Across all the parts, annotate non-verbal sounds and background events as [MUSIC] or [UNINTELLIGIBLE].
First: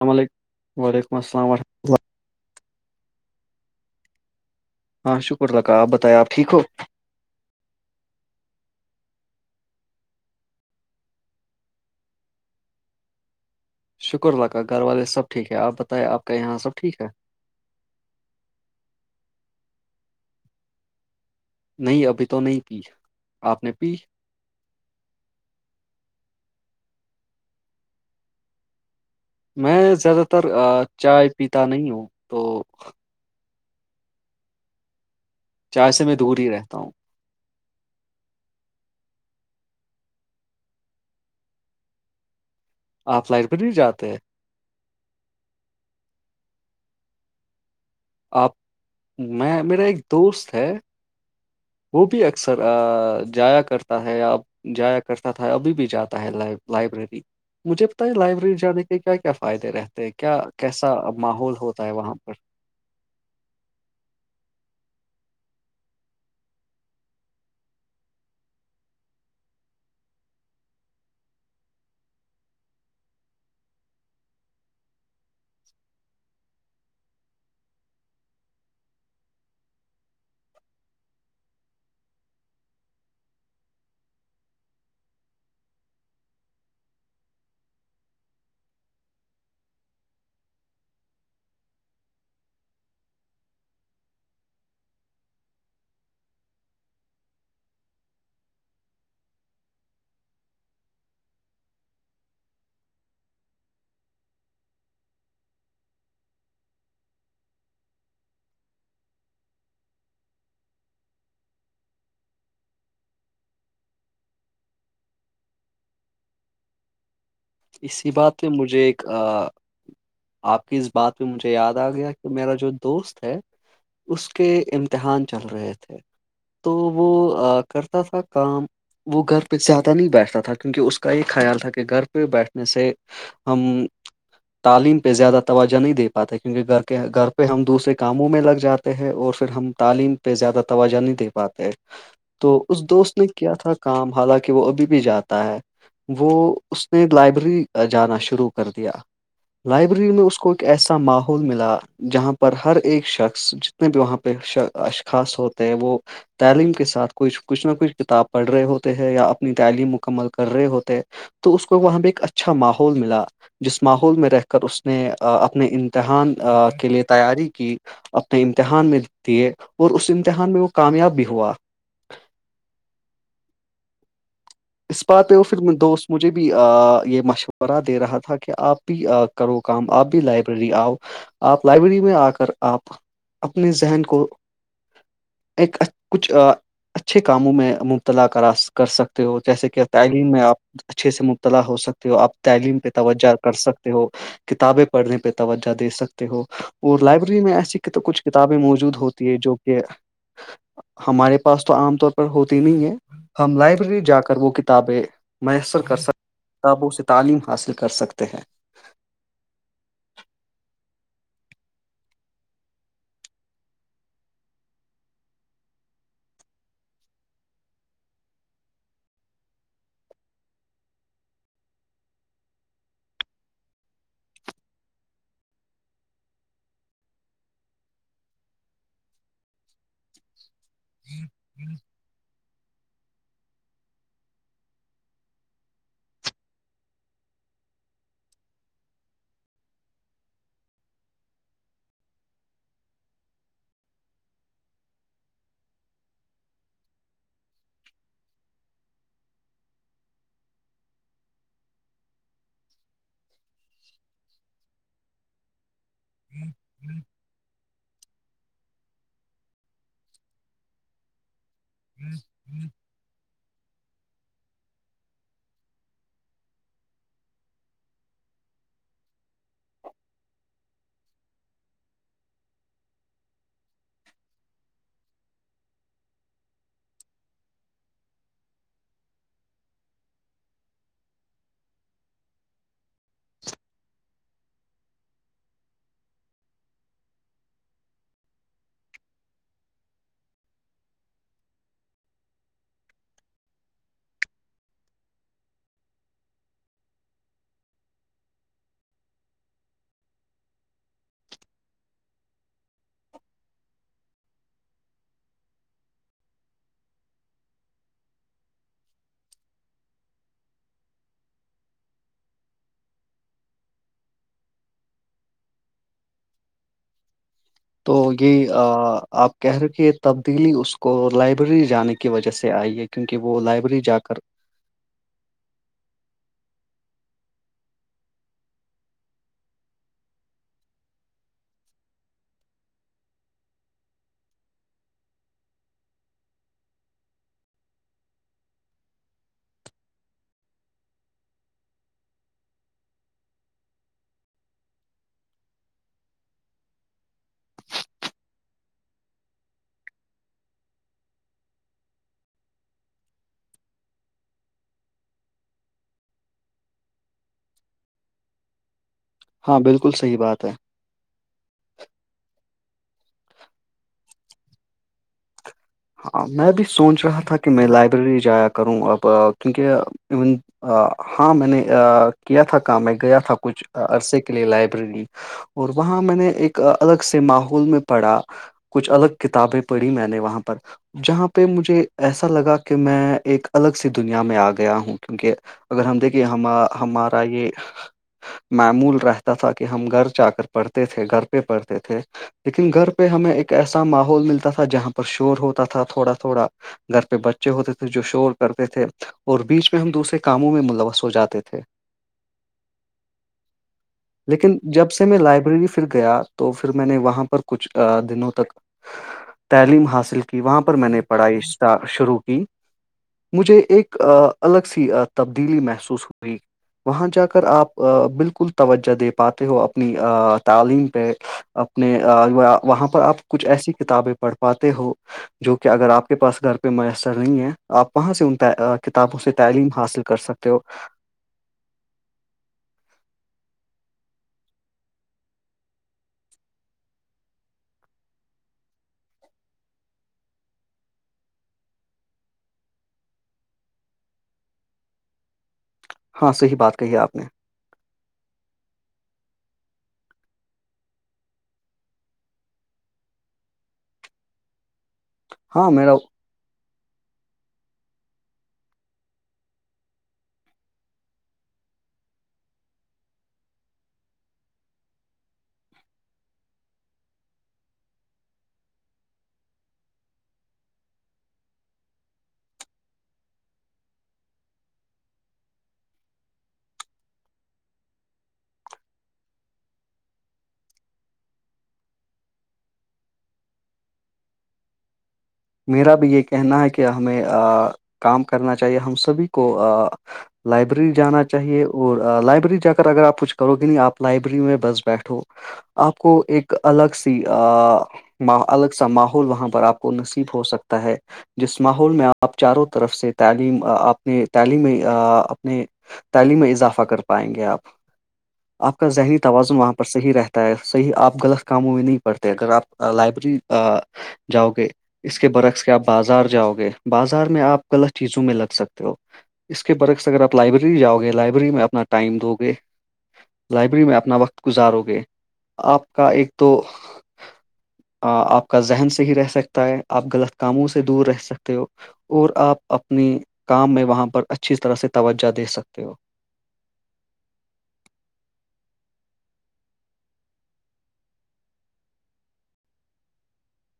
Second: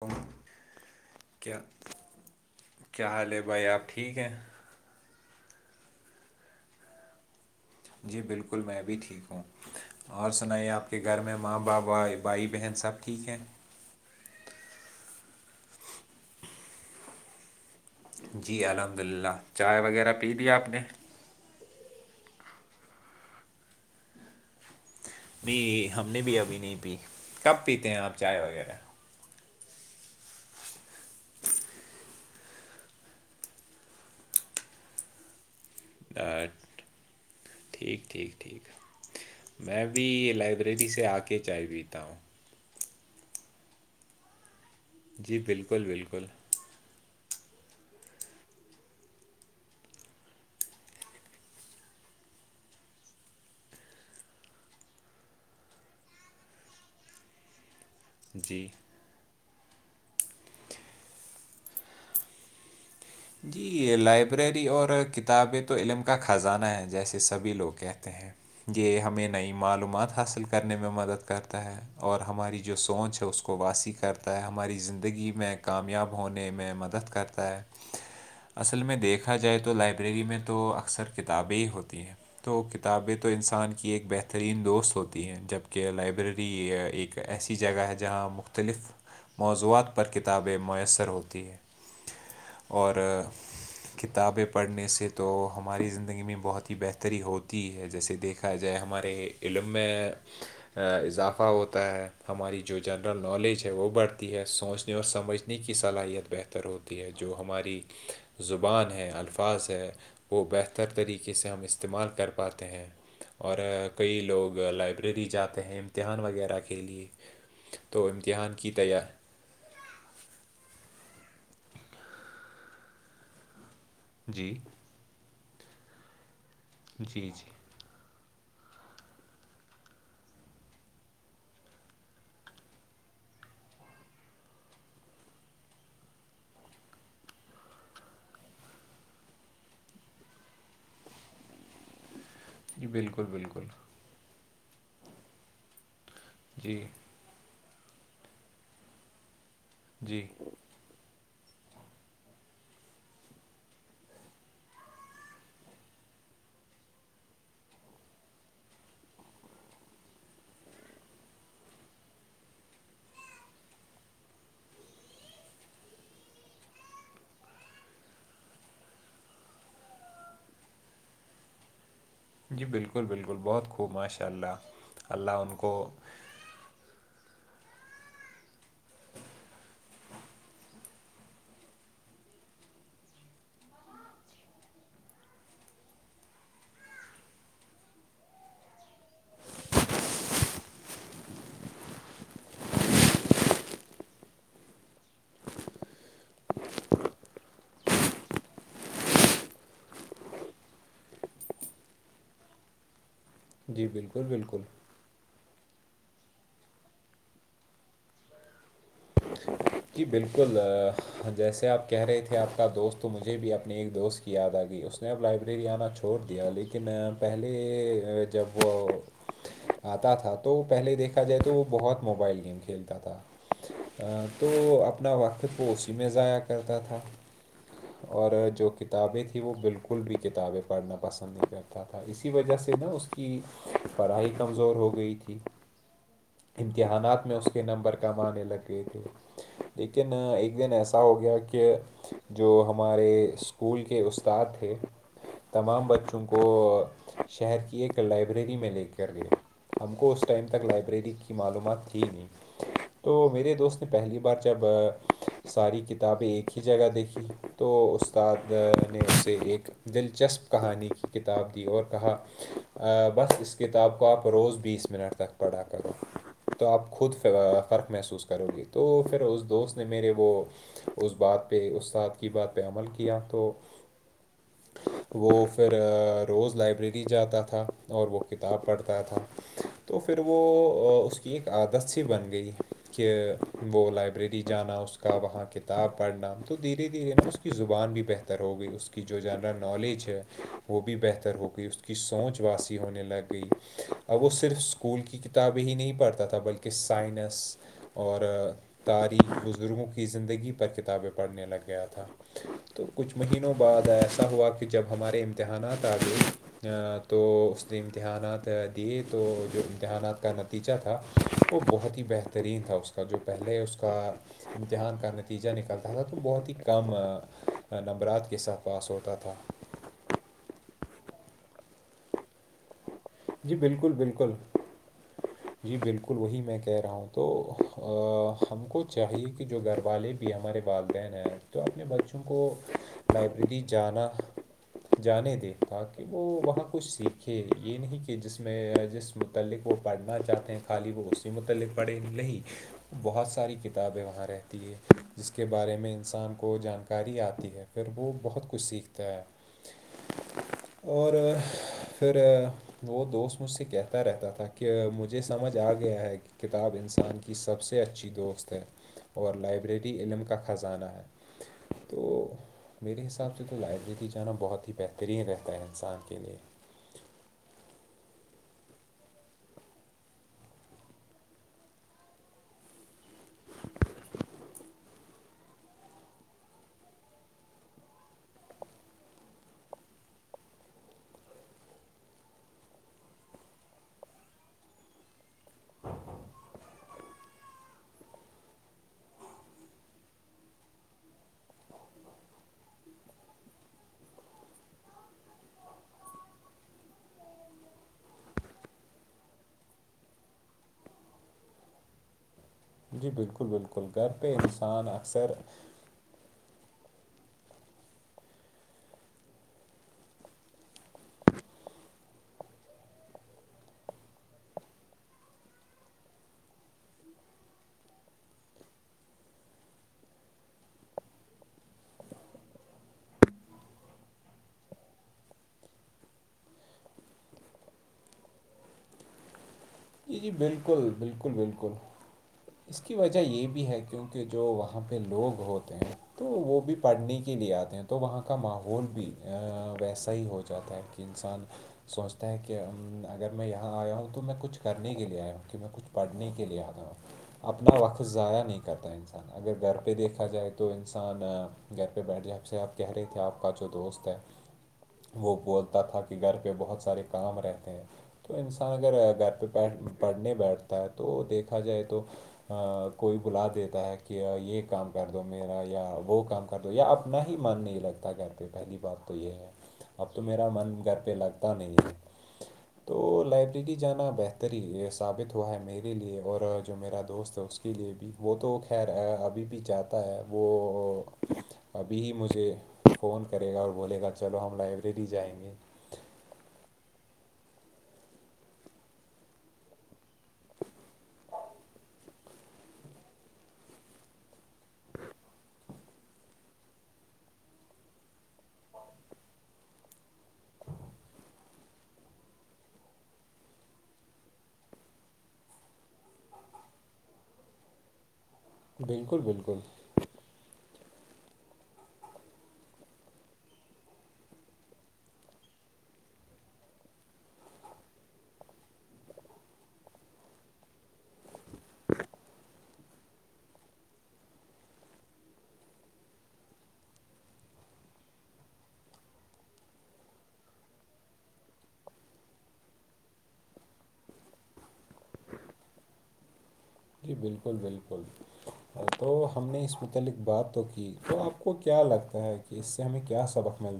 السلام علیکم وعلیکم السلام کیا ورحمۃ اللہ کیا حال ہے بھائی آپ ٹھیک ہیں ہاں شکر اداکا آپ بتائ آپ ٹھیک ہو جی بالکل میں بھی ٹھیک ہوں اور سنائیے آپ کے گھر میں ماں باپ بائی بھائی بہن سب ٹھیک ہیں شکر اللہ کا گھر والے سب ٹھیک ہے آپ بتائیں آپ کا یہاں سب ٹھیک ہے جی الحمد للہ چائے وغیرہ پی آپ نے نہیں ابھی تو نہیں پی آپ نے پی نہیں ہم نے بھی ابھی نہیں پی کب پیتے ہیں آپ چائے وغیرہ میں زیادہ تر چائے پیتا نہیں ہوں تو چائے سے میں دور آ، ہی رہتا ہوں ٹھیک ٹھیک ٹھیک میں بھی لائبریری سے آ کے چائے پتا ہوں آپ لائن پ نہیں جاتے جی بالکل بالکل آپ میں میرا ایک دوست ہے وہ بھی اکثر جایا کرتا ہےیا جایا کرتا تھا ابھی بھی جاتا ہے ل لائبریری مجھے پتتا ہے لائبریری جی جان کیا کیا فائدے رہتے ہیں کیا کیسا ماحول ہوتا ہے وہاں پر جی لائبریری اور کتابیں تو علم کا خزانہ ہے جیسے سبھی لوگ کہتے ہیں یہ ہمیں نئی معلومات حاصل کرنے میں مدد کرتا ہے اور ہماری جو سوچ ہے اس کو واسی کرتا ہے ہماری زندگی میں کامیاب ہونے میں مدد کرتا ہے اصل میں دیکھا جائے تو لائبریری میں تو اکثر کتابیں ہی ہوتی ہیں تو کتابیں تو انسان کی ایک بہترین دوست ہوتی ہیں جبکہ لائبریری ایک ایک ایسی جگہ ہے جہاں مختلف موضوعات پر کتابیں میسر ہوتی ہے اور کتابیں پڑھنے سے تو ہماری زندگی میں بہت ہی بہتری ہوتی ہے جیسے دیکھ جائے ہمارے علم میں اضافہ ہوتا ہے ہماری جو جنرل نالج ہے وہ بڑھتی ہے سوچنے اور سمجھ نے کی صلاحیت بہتر ہوتی ہے جو ہماری زبان ہے الفاظ ہے وہ بہتر طریقے سے ہم استعمال کر پاتے ہیں اور کئی لوگ لائبریری جاتے ہیں امتحان وغیرہ کے لیے تو اسی بات پہ امتحان کی مجھے ایک تیار آپ کی اس بات پہ مجھے یاد آ گیا کہ میرا جو دوست ہے اس کے جی امتحان چل رہے تھے تو وہ جی جی کرتا تھا کام وہ گھر پہ زیادہ نہیں بیٹھتا تھا کیونکہ اس کا یہ خیال تھا کہ گھر پہ بیٹھنے سے ہم تعلیم پہ زیادہ توجہ نہیں دے پاتے کیونکہ گھر کے گھر پہ ہم دوسرے کاموں میں لگ جاتے ہیں اور پھر ہم تعلیم پہ زیادہ توجہ نہیں دے پاتے ہیں تو اس جی دوست بالکل نے کیا بالکل تھا کام حالانکہ وہ ابھی بھی جاتا ہے وہ جی اس نے لائبریری جانا شروع کر دیا لائبریری میں جی اس کو ایسا ماحول ملا جہاں پر ہر ایک شخص جتنے بھی وہاں پہ اشخاص ہو وہ تعلیم کے ساتھ کچھ کچھ نہ کچھ کتاب پڑھ رہے ہوتے ہیں یا اپنی تعلیم مکمل کر رہے ہوتے تو اس کو وہاں بھیہ ایک اچھا ماحول ملا جس ماحول میں رہ کر اس نے اپنے امتحان کے لیئے تیاری کی اپنے امتحان میں دیے اور اس امتحان میں وہ کامیاب بھی ہوا جی بالکل بالکل بہت خوب ماشاء اللہ اس اللہ بات ہے وہ ان پھر کو دوست مجھے بھی بھی یہ مشورہ دے رہا تھا کہ آپ بھی کرو کام آپ بھی لائبریری آؤ آپ لائبریری میں آ کر آپ اپنے ذہن کو ایک کچھ اچھے کاموں میں مبتلا کرا کر سک تو جیسے کہ تعلیم میں آپ اچھے سے مبتلا ہو سکتے ہو آپ تعلیم پہ توجہ کر سکتے ہو کتابیں پڑھنے پہ توجہ دے سکتے ہو اور لائبریری میں ایسی کچھ کتابیں موجود ہوتی ہے جو کہ ہمارے پاس تو عام طور پر ہوتی نہیں ہے ہم جی لائبریری جا بالکل کر وہ بالکل کتاب کتا میسر کر سک کتابوں سے تعلیم حاصل کر سکتے ہیں جی بالکل جیسے آپ کہہ رہے تھے آپ کا دوست تو مجھے بھی اپنی ایک دوست یاد آ گئی اس نے اب لائبریری آنا چھوڑ دیا لیکن پہلے جب وہ آتا تھا تو پہلے دیکھا جائے تو وہ بہت موبائل گیم کھیلتا تھا تو اپنا وقت پ اسی میں ضاع کرتا تھا اور جو کتابیں تھیں وہ بالکل بھی کتابیں پڑھنا پسند نہیں کرتا تھا اسی وجہ سے نا اس کی پڑھائی کمزور ہو گئی تھی امتحانات میں اس کے نمبر کمانے لگ گئے تھے لیکن ایک دن ایسا ہو گیا کہ جو ہمارے اسکول کے استاد تھے تمام بچوں کو شہر کی ایک لائبریری میں لے کر ہم کو اس ٹائم تک لائبریری کی معلومات تھی نہیں تو میرے دوست نے پہلی بار جب ساری کتابیں ایک ہی جگہ دیکھی تو استاد میں نے اسے ایک دلچسپ کہانی کی کتاب دی اور کہا بس اس کتاب کو آپ روز بیس منٹ تک پڑھا کریں تو آپ خود فرق محسوس کرو گی تو پھر اس دوست نے میرے وہ [UNINTELLIGIBLE] وہ پھر روز لائبریری جاتا تھا اور وہ کتاب پڑھتا تھا [UNINTELLIGIBLE] وہ لائبریری جانا اس کا وہاں کتاب پڑھنا تو دھیرے دھیرے اس کی زبان بھی بہتر ہو گئی اس کا کی جو جنرل نالج ہے وہ بھی بہتر ہو گئی اس کی سوچ واسیع ہونے لگ گئی اب وہ صرف اسکول کی کتابیں ہی نہیں پڑھتا تھا بلکہ سائنس اور تاریخ بزرگوں کی زندگی پر کتابیں پڑھنے لگ گیا تھا تو کچھ مہینوں بعد ایسا ہوا کہ جب ہمارے امتحانات آ گئے تو اس نے امتحانات دیے تو جو امتحانات کا یچا تھا وہ بہت ہی بہترین تھا اس کا جو پہلے اس کا امتحان کا نتیجہ نکلتا تھا تو بہت ہی کم تو نمبرات کے یہ ساتھ پاس ہوتا تھا آپ کہہ رہے یہ تبدیلی اس کو لائبریری جانے کی وجہ سے آئی ہے کیونکہ وہ جی لائبریری بالکل جا کر بالکل جی بالکل وہی میں کہہ رہا ہوں تو ہم کو چاہیے کہ جو گھر والے بھی بھی ہمارے والدین ہیں تو اپنے بچوں کو لائبریری جانا جانے دےتا کہ وہ وہاں کچھ سیکھے یہ نہیں کہ جس میں جس متعلق وہ پڑھنے چاہتے ہیں خالی وہ اسی متعلق پڑھے نہیں بہت ساری کتابیں وہاں رہتی ہے جس کے بارے میں انسان کو جانکاری آتی ہے پھر وہ بہت کچھ سیکھتا ہے [UNINTELLIGIBLE] اور پھر وہ دوست مجھ سے کہتا رہتا تھا کہ مجھے سمجھ آ گیا ہے کہ کتاب انسان کی سب سے اچھی دوست ہے اور ہاں بالکل لائبریری صحیح علم کا بات ہے خزانہ ہے تو میرے حساب سے تو لائبریری جانا بہت ہی بہترین رہتا ہے انسان کے ہاں لیے میں بھی سوچ رہا تھا کہ میں لائبریری جایا کروں اب کیونکہ ایون ہاں میں نے کیا تھا کام میں گیا تھا کچھ عرصے کے لیے لائبریری اور وہاں میں نے ایک الگ سے ماحول میں پڑا کچھ الگ کتابیں پڑھی میں نے وہاں پر جہاں پہ مجھے ایسا لگا کہ میں ایک الگ سی دنیا میں آ گیا ہوں کیونکہ اگر ہم دیکھیں ہم ہمارا یہ معمول رہتا تھا کہ ہم گھر جا کر پڑھتے تھے گھر پہ پڑھتے تھے لیکن گھر پہ ہمیں ایک ایسا ماحول ملتا تھا جہاں پر شور ہوتا تھا تھوڑا تھوڑا گھر پہ بچے ہوتے تھے جو شور کرتے تھے اور بیچ میں ہم دوسرے کاموں میں ملوث ہو جاتے تھے جی بالکل بالکل گھر پہ لیکن انسان جب سے میں اکثر لائبریری گیا تو پھر میں نے وہاں پر کچھ دنوں تک تعلیم حاصل کی کہ وہاں پر میں نے پڑھائی اسٹ شروع کی مجھے ایک الگ سی تبدیلی محسوس ہوئی وہاں جا کر آپ بالکل توجہ دے پاتے ہو اپنی تعلیم پہ اپنے وہاں پر آپ کچھ ایسی کتابیں پڑھ پاتے ہو جو کہ اگر آپ کے پاس گھر پہ میسر نہیں ہے آپ کہاں سے ان کتابوں سے تعلیم حاصل کر جی جی سکتے ہو بالکل بالکل بالکل اس کی وجہ یہ بھی ہے کیونکہ جو وہاں پہ لوگ ہوتے ہیں تو وہ بھی پڑھنے کے لیے آتے ہیں تو وہاں کا ماحول بھی ویسا ہی ہو جاتا ہے کہ کہ انسان سوچتا ہے کہ اگر میں یہاں آیا ہوں تو میں کچھ کرنے کے لیے آیا ہوں کہ میں کچھ پڑھنے ہاں کے صحیح لیے بات آتا ہ کہی آپ نے اپنا وقت ضائع نہیں کرتا انسان اگر گھر پہ دیکھا جائے تو انسان گھر پہ بیٹھ جائ آ سے آپ کہہ رہے تھے آپ کا جو دوست ہے [INAUDIBLE] وہ ہاں بولتا میرا تھا کہ گھر پہ بہت سارے کام رہتے ہیں تو انسان اگر گھر پہ بیٹھ پڑھنے بیٹھتا ہے تو دیکھا جائے تو کوئی بلا دیتا ہے کہ یہ کام کر دو میرا یا وہ کام کر کر دو یا اپنا ہی من نہیں لگتا گھر پہ پہلی بات تو یہ ہے اب تو میرا من گھر پہ لگتا نہیں ہے تو لائبریری جانا بہتر بہتری ثابت ہوا ہے میرے لیے اور جو میرا دوست ہے اس کے لیے بھی وہ تو خیر ابھی بھی چاتا ہے وہ ابھی ہی مجھے فون کرے گا اور بولے گا چلو ہم لائبریری جائیں گے میرا بھی یہ کہنا ہے کہ ہمیں کام کرنا چاہیے ہم سبھی کو لائبریری جانا چاہیے اور لائبریری جا کر اگر آپ کچھ کرو گے نہیں آپ لائبریری میں بس بیٹھو آپ کو ایک الگ سی الگ سا ماحول وہاں پر آپ کو ن ہو سکتا ہے جس ماحول میں آپ چاروں طرف سے تعلیم اپنے تعلیمی اپنے تعلیم میں اضافہ کر پائیں گے آپ آپ کا ذہنی بالکل توازن بالکل وہاں پر صحیح رہتا ہے صحیح آپ غلط کاموں میں نہیں پڑتے اگر آپ لائبریری جاؤ گے اس کے برعکس کے آپ بازار جاؤ گے بازار میں آپ غلط چیزوں میں لگ سکتے ہو اس کے برعک سے اگر آپ لائبریریاؤ گے لائبریری میں اپنا ٹائم دو گے لائبریری میں اپنا وقت گزارو گے آپ کا ایک دو آپ کا ذہن صحیح رہ سکتا ہے آپ غلط کاموں سے دور رہ سکتے ہو اور آپ اپنی کام میں وہاں پر اچھی طرح سے توجہ دے سکتے ہو جی بالکل بالکل [INAUDIBLE] تو ہم نے اس متعلق بات تو کی تو آپ کو کیا لگتا ہے کہ اس سے ہمیں کیا سبق [UNINTELLIGIBLE] [INAUDIBLE] مے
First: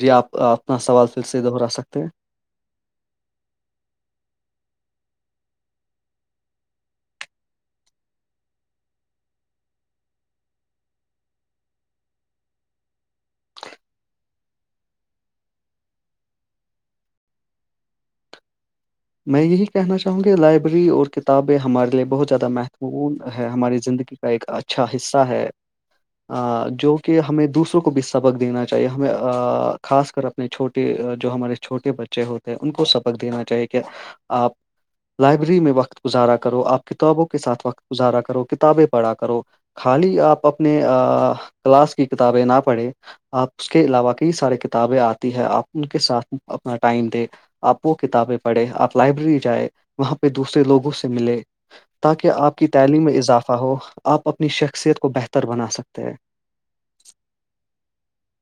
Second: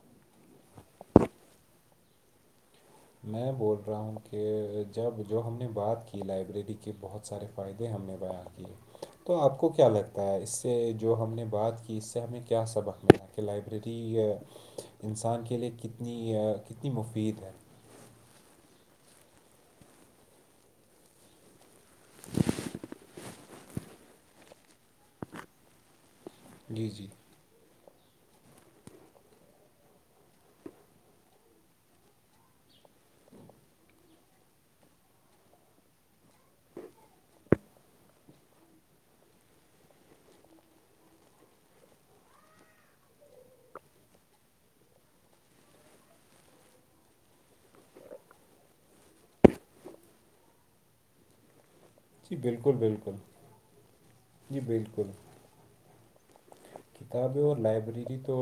جی آپ اپنا سوال پھر سے دہرا سکتے ہیں میں بول رہا ہوں کہ جب جو ہم نے بات کی لائبریری کے بہت سارے فائدے ہم نے بیان کیے تو آپ کو کیا لگتا ہے اس سے جو ہم نے بات کی اس سے ہمیں کیا سبق میں آ کہ لائبریری انسان کے لیے کتنی کتنی مفید ہے میں یہی کہنا چاہوں گی لائبریری اور کتابیں ہمارے لیے بہت زیادہ مہتوپورن ہے ہماری زندگی ایک اچھا حصہ ہے جی جو جی کہ ہمیں دوسروں بھی سبق دینا چاہیے ہمیں خاص کر اپنے چھوٹے جو ہمارے چھوٹے بچے ے ہوتے ہیں ان کو سبق دینا چاہیے کہ آپ لائبریری میں وقت گزارا کرو آپ کتابوں کے ساتھ وقت گزارا کرو کتابیں پڑھا کرو خالی آپ اپنے کلاس کی کتابیں نہ پڑھیں آپ اس کے علاوہ کئی ساراری کتابیں آتی ہے آپ ان کے ساتھ اپنا ٹائم دیں آپ وہ کتابیں پڑھے آپ لائبریری جائ وہاں پہ دوسرے لوگوں سے ملے تاکہ جی آپ کی بالکل تعلیم میں بالکل اضافہ ہو آپ اپنی جی شخصیت کو بالکل بہتر بنا سکتے ہیں کتابیں اور لائبریری تو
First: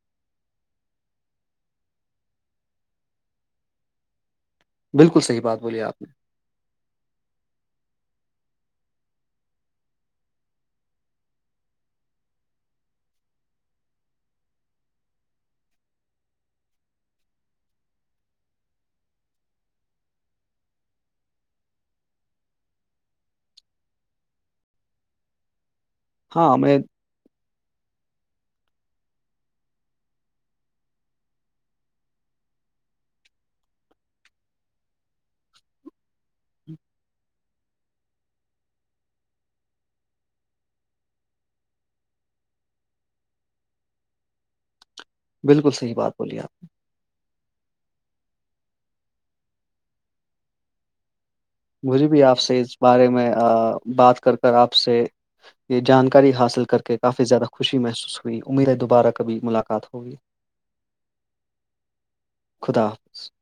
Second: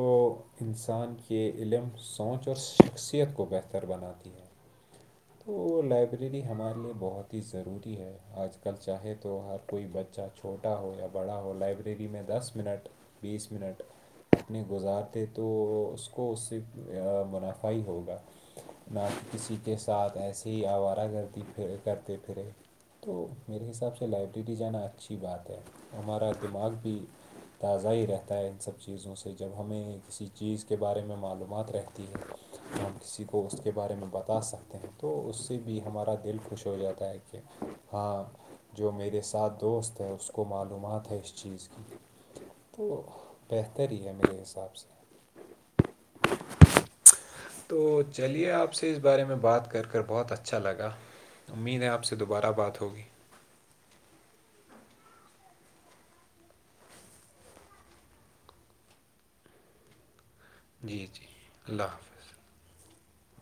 انسان کے علم سونچ اور شخصیت کو بہتر بناتی ہے بالکل صحیح تو بات بولی آپ نے لائبریری ہمارے لیے بہت ہی ضروری ہے آج کل چاہے تو ہر کوئی بچہ چھوٹا ہو یا بڑا ہو لائبریری میں دس منٹ بیس منٹ اپنے گزارتے تو اس کو اس سے منافع ہی ہوگا نہ تو کسی کے ساتھ ایسے ہی آوارہ کرتی پھرے کرتے پھرے تو میرے حساب سے لائبریری جانا اچھی بات ہے ہمارا ہاں دماغ میں بھی تازہ ہی رہتا ہے ان سب چیزوں سے جب ہمیں کسی چیز کے بارے میں معلومات رہتی ہم کسی کو اس کے بارے میں بتا سکتے ہیں تو اس سے بھی ہمارا دل خوش ہو جاتا ہے کہ ہاں جو میرے ساتھ دوست ہے اس کو معلومات ہے اس چیز کی تو بہتر ہی ہے میرے حساب سے بالکل صحیح بات بولی آپ نے تو چلیے آپ سے اس بارے میں بات کر کر بہت اچھا لگا امید ہے مجھے بھی آپ دوبارہ سے اس بات ہوگی بارے میں بات کر کر آپ سے یہ جانکاری حاصل کر کے کافی زیادہ خوشی محسوس ہوئی امید ہے دوبارہ کبھی ملاقات ہو [INAUDIBLE] جی جی اللہ حافظ خدا حافظ